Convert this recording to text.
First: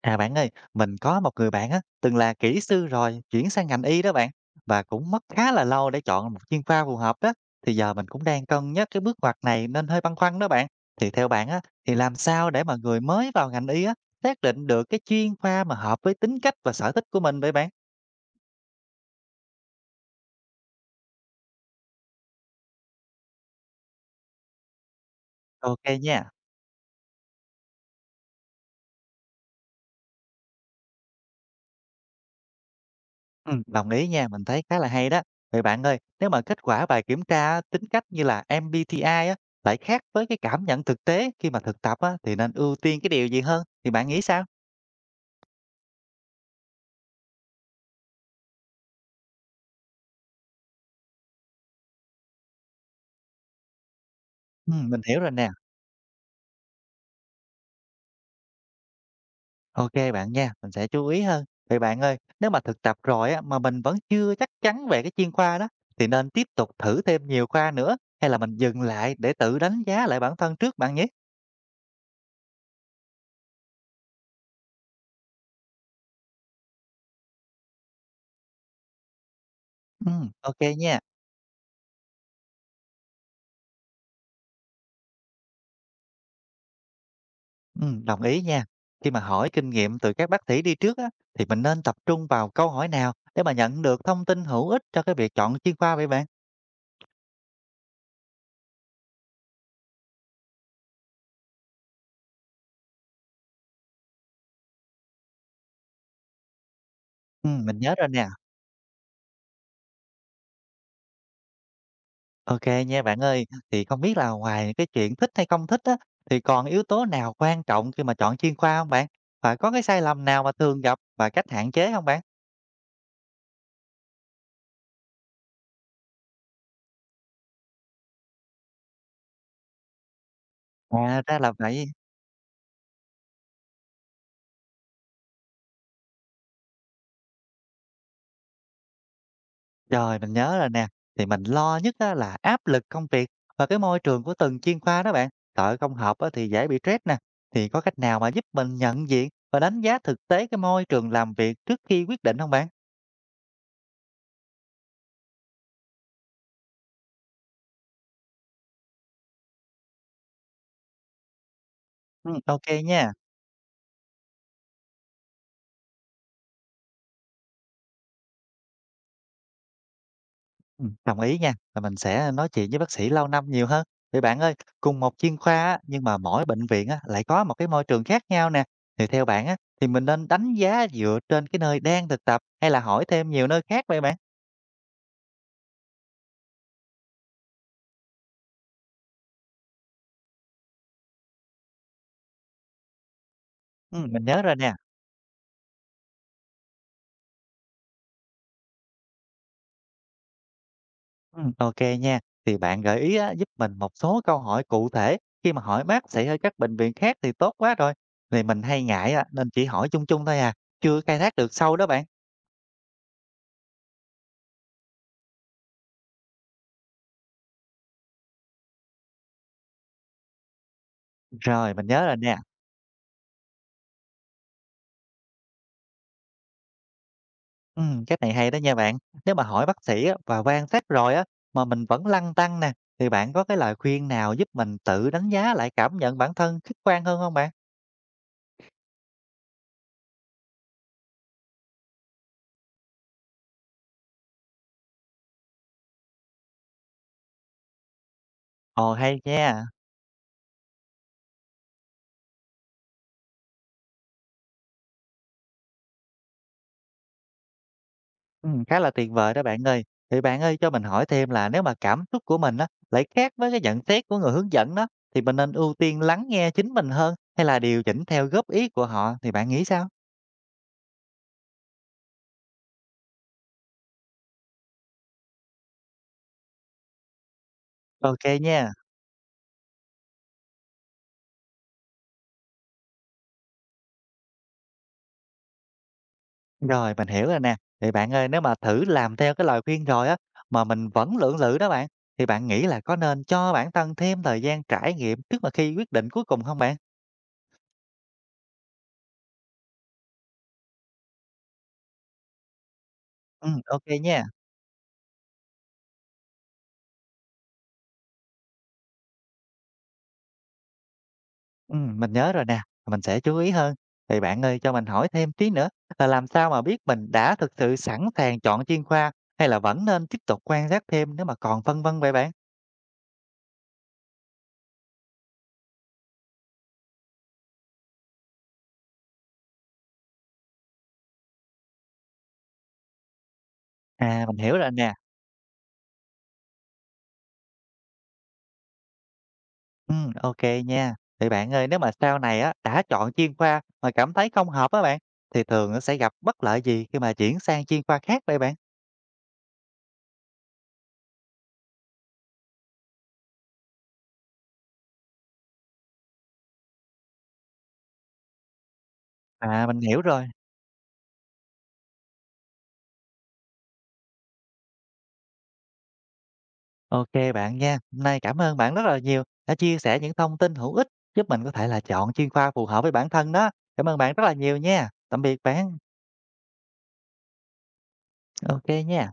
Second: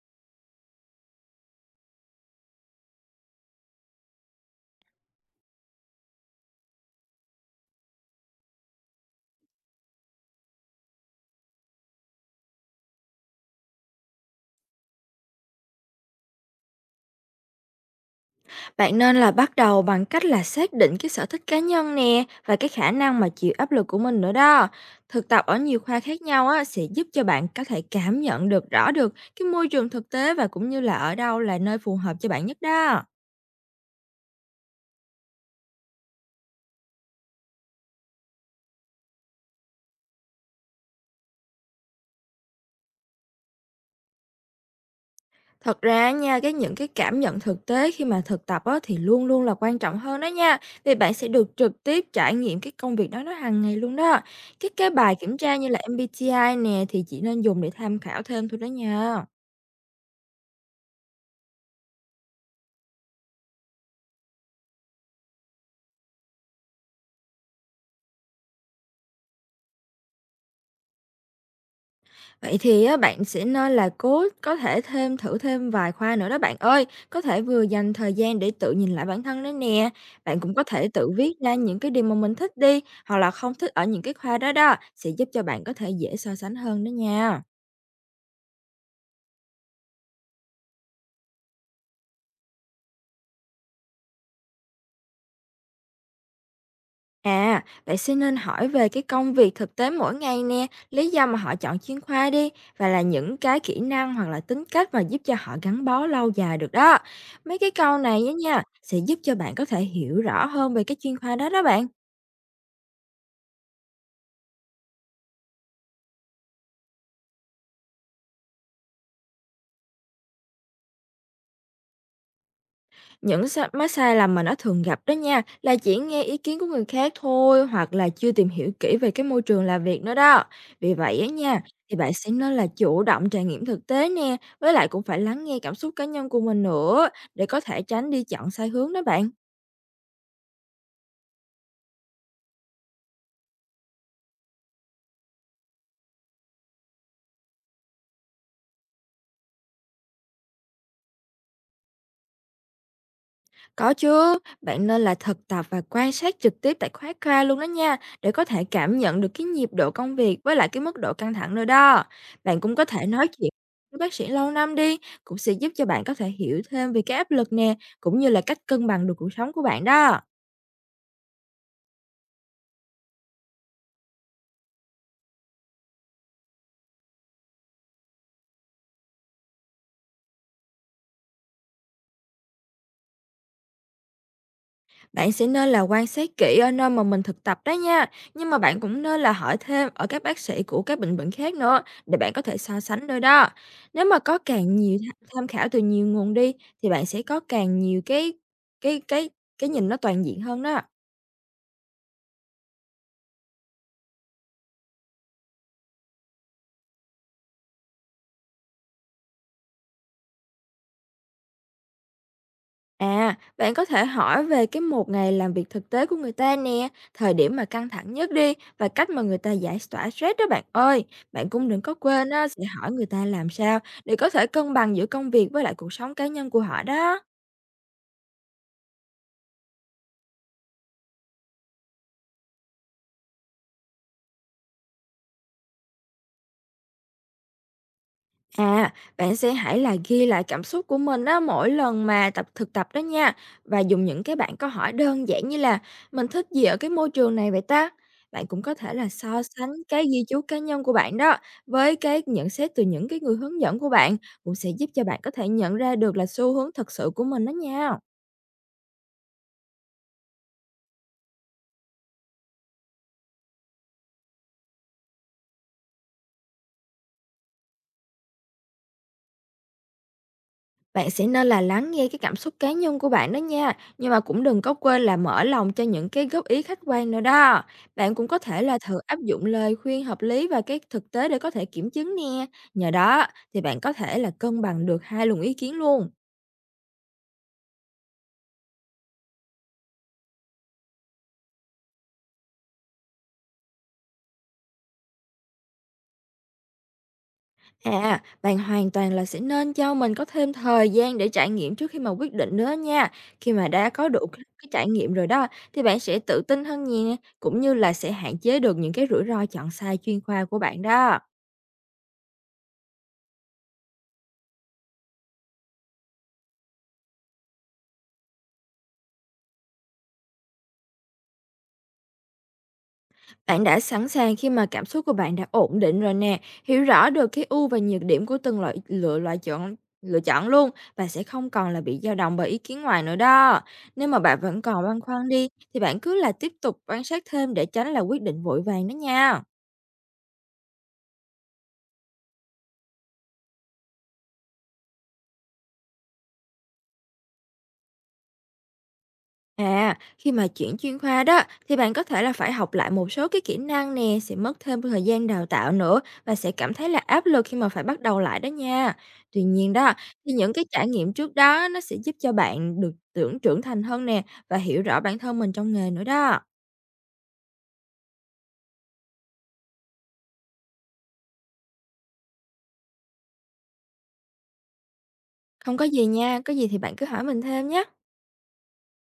À bạn ơi, mình có một người bạn á, từng là kỹ sư rồi chuyển sang ngành y đó bạn và cũng mất khá là lâu để chọn một chuyên khoa phù hợp đó. Thì giờ mình cũng đang cân nhắc cái bước ngoặt này nên hơi băn khoăn đó bạn. Thì theo bạn á, thì làm sao để mà người mới vào ngành y á, xác định được cái chuyên khoa mà hợp với tính cách và sở thích của mình vậy bạn? Bạn nên là bắt đầu bằng cách là xác định cái sở thích cá nhân nè và cái khả năng mà chịu áp lực của mình nữa đó. Thực tập ở nhiều Ok khoa khác nha. nhau á, sẽ giúp cho bạn có thể cảm nhận được rõ được cái môi trường thực tế và cũng như là ở đâu là nơi phù hợp cho bạn nhất đó. Ừ, đồng ý nha, mình thấy khá là hay đó. Vậy bạn ơi, nếu mà kết quả bài kiểm tra á, tính cách như là MBTI á, lại khác với cái cảm nhận thực tế khi mà thực tập á, thì nên ưu tiên cái điều gì hơn? Thì bạn nghĩ sao? Thật ra nha, những cái cảm nhận thực tế khi mà thực tập á, thì luôn luôn là quan trọng hơn đó nha. Vì bạn sẽ được trực tiếp trải nghiệm cái công việc đó nó hàng ngày luôn đó. cái cái Mình bài hiểu rồi kiểm nè. tra như là MBTI nè thì chỉ nên dùng để tham khảo thêm thôi đó nha. Ok bạn nha, mình sẽ chú ý hơn. Vậy bạn ơi, nếu mà thực tập rồi á, mà mình vẫn chưa chắc chắn về cái chuyên khoa đó, thì nên tiếp tục thử thêm nhiều khoa nữa, hay là mình dừng lại để tự đánh giá lại bản thân trước bạn nhé? Vậy thì á, bạn sẽ nên là cố có thể thêm thử thêm vài khoa nữa đó bạn ơi, có thể vừa dành thời gian để tự nhìn lại bản thân đó nè, bạn Ô cũng có thể nha. tự viết ra những cái điều mà mình thích đi, hoặc là không thích ở những cái khoa đó đó, sẽ giúp cho bạn có thể dễ so sánh hơn đó nha. Ừm, đồng ý nha. Khi mà hỏi kinh nghiệm từ các bác sĩ đi trước á, thì mình nên tập trung vào câu hỏi nào để mà nhận được thông tin hữu ích cho cái việc chọn chuyên khoa vậy bạn? À, bạn sẽ nên hỏi về cái công việc thực tế mỗi ngày nè, lý do mà họ chọn chuyên khoa đi, và là những cái kỹ năng hoặc là tính cách mà giúp cho họ gắn bó lâu dài được đó. Mấy cái Mình nhớ câu rồi này nè. á nha, sẽ giúp cho bạn có thể hiểu rõ hơn về cái chuyên khoa đó đó bạn. OK kê nha bạn ơi. Thì không biết là ngoài những cái chuyện thích hay không thích á, thì còn yếu tố nào quan trọng khi mà chọn chuyên khoa không bạn? Và có cái sai lầm nào mà thường gặp và cách hạn chế không bạn? Những sai lầm mà nó thường gặp đó nha, là chỉ nghe ý kiến của người khác thôi hoặc là chưa tìm hiểu kỹ về cái môi trường làm việc nữa đó. Vì vậy À, á ra là nha, vậy. thì bạn sẽ nên là chủ động trải nghiệm thực tế nè, với lại cũng phải lắng nghe cảm xúc cá nhân của mình nữa để có thể tránh đi chọn sai hướng đó bạn. Rồi, mình nhớ rồi nè. Thì mình lo nhất á là áp lực công việc và cái môi trường của từng chuyên khoa đó bạn. Sợ không hợp á thì dễ bị stress nè. Thì có cách nào mà giúp mình nhận diện và đánh giá thực tế cái môi trường làm việc trước khi quyết định không bạn? Có chứ, bạn nên là thực tập và quan sát trực tiếp tại khoa luôn đó nha, để có thể cảm nhận được cái nhịp độ công việc với lại cái mức độ căng thẳng nữa đó. Ô Bạn cũng có thể nha. nói chuyện với bác sĩ lâu năm đi, cũng sẽ giúp cho bạn có thể hiểu thêm về cái áp lực nè, cũng như là cách cân bằng được cuộc sống của bạn đó. Đồng ý nha, và mình sẽ nói chuyện với bác sĩ lâu năm nhiều hơn. Vậy bạn ơi, cùng một chuyên khoa á, nhưng mà mỗi bệnh viện á, lại có một cái môi trường khác nhau nè. Thì theo bạn á, thì mình nên đánh giá dựa trên cái nơi đang thực tập hay là hỏi thêm nhiều nơi khác vậy bạn? Bạn sẽ nên là quan sát kỹ ở nơi mà mình thực tập đó nha. Nhưng mà bạn cũng nên là hỏi thêm ở các bác sĩ của các bệnh viện khác nữa để bạn có thể so sánh đôi đó. Nếu mà Mình có nhớ rồi nè. càng nhiều tham khảo từ nhiều nguồn đi thì bạn sẽ có càng nhiều cái cái cái nhìn nó toàn diện hơn đó. Ok nha. Thì bạn gợi ý á, giúp mình một số câu hỏi cụ thể khi mà hỏi bác sĩ ở các bệnh viện khác thì tốt quá rồi. Thì mình hay ngại á, nên chỉ hỏi chung chung thôi à, chưa khai thác được sâu đó bạn. À, bạn có thể hỏi về cái một ngày làm việc thực tế của người ta nè, thời điểm mà căng thẳng nhất đi và cách mà người ta giải tỏa stress đó bạn ơi. Bạn cũng Rồi, đừng mình có nhớ rồi quên nè. á, sẽ hỏi người ta làm sao để có thể cân bằng giữa công việc với lại cuộc sống cá nhân của họ đó. Cái này hay đó nha bạn. Nếu mà hỏi bác sĩ á, và quan sát rồi á, mà mình vẫn lăn tăn nè, thì bạn có cái lời khuyên nào giúp mình tự đánh giá lại cảm nhận bản thân khách quan hơn không bạn? À, bạn sẽ hãy là ghi lại cảm xúc của mình á mỗi lần mà thực tập đó nha, và dùng những cái bạn câu hỏi đơn giản như là mình thích gì ở cái môi trường này vậy ta? Bạn cũng có Ồ thể là hay so nha. sánh cái ghi chú cá nhân của bạn đó với cái nhận xét từ những cái người hướng dẫn của bạn, cũng sẽ giúp cho bạn có thể nhận ra được là xu hướng thật sự của mình đó nha. Khá là tuyệt vời đó bạn ơi. Thì bạn ơi cho mình hỏi thêm là nếu mà cảm xúc của mình á, lại khác với cái nhận xét của người hướng dẫn đó, thì mình nên ưu tiên lắng nghe chính mình hơn hay là điều chỉnh theo góp ý của họ thì bạn nghĩ sao? Bạn sẽ nên là lắng nghe cái cảm xúc cá nhân của bạn đó nha, nhưng mà cũng đừng có quên là mở lòng cho những cái góp ý khách quan nữa đó. Bạn Ok cũng có thể nha. là thử áp dụng lời khuyên hợp lý và cái thực tế để có thể kiểm chứng nè. Nhờ đó thì bạn có thể là cân bằng được hai luồng ý kiến luôn. Rồi, mình hiểu rồi nè. Thì bạn ơi, nếu mà thử làm theo cái lời khuyên rồi á, mà mình vẫn lưỡng lự đó bạn, thì bạn nghĩ là có nên cho bản thân thêm thời gian trải nghiệm trước mà khi quyết định cuối cùng không bạn? À, bạn hoàn toàn là sẽ nên cho mình có thêm thời gian để trải nghiệm trước khi mà quyết định nữa nha. Ừ, Khi mà ok đã có nha. đủ cái trải nghiệm rồi đó thì bạn sẽ tự tin hơn nhẹ, cũng như là sẽ hạn chế được những cái rủi ro chọn sai chuyên khoa của bạn đó. Mình nhớ rồi nè, mình sẽ chú ý hơn. Thì bạn ơi, cho mình hỏi thêm tí nữa là làm sao mà biết mình đã thực sự sẵn sàng chọn chuyên khoa hay là vẫn nên tiếp tục quan sát thêm nếu mà còn phân vân vậy bạn? Bạn đã sẵn sàng khi mà cảm xúc của bạn đã ổn định rồi nè, hiểu rõ được cái ưu và nhược điểm của từng loại lựa chọn luôn, và sẽ không còn là bị dao động bởi ý kiến ngoài nữa đó. Nếu mà À, mình bạn hiểu vẫn rồi còn nè. băn khoăn đi thì bạn cứ là tiếp tục quan sát thêm để tránh là quyết định vội vàng đó nha. Ok nha. Vậy bạn ơi, nếu mà sau này á, đã chọn chuyên khoa mà cảm thấy không hợp á bạn, thì thường nó sẽ gặp bất lợi gì khi mà chuyển sang chuyên khoa khác vậy bạn? À, khi mà chuyển chuyên khoa đó thì bạn có thể là phải học lại một số cái kỹ năng nè, sẽ mất thêm thời gian đào tạo nữa và sẽ cảm thấy là áp lực khi mà phải bắt đầu lại đó nha. Tuy À, nhiên mình đó hiểu rồi. thì những cái trải nghiệm trước đó nó sẽ giúp cho bạn được trưởng thành hơn nè, và hiểu rõ bản thân mình trong nghề nữa đó. Ok bạn nha. Hôm nay cảm ơn bạn rất là nhiều đã chia sẻ những thông tin hữu ích giúp mình có thể là chọn chuyên khoa phù hợp với bản thân đó. Cảm ơn bạn rất là nhiều nha. Tạm biệt Không bạn. có gì nha, có gì thì bạn cứ hỏi mình thêm nhé. Ok nha.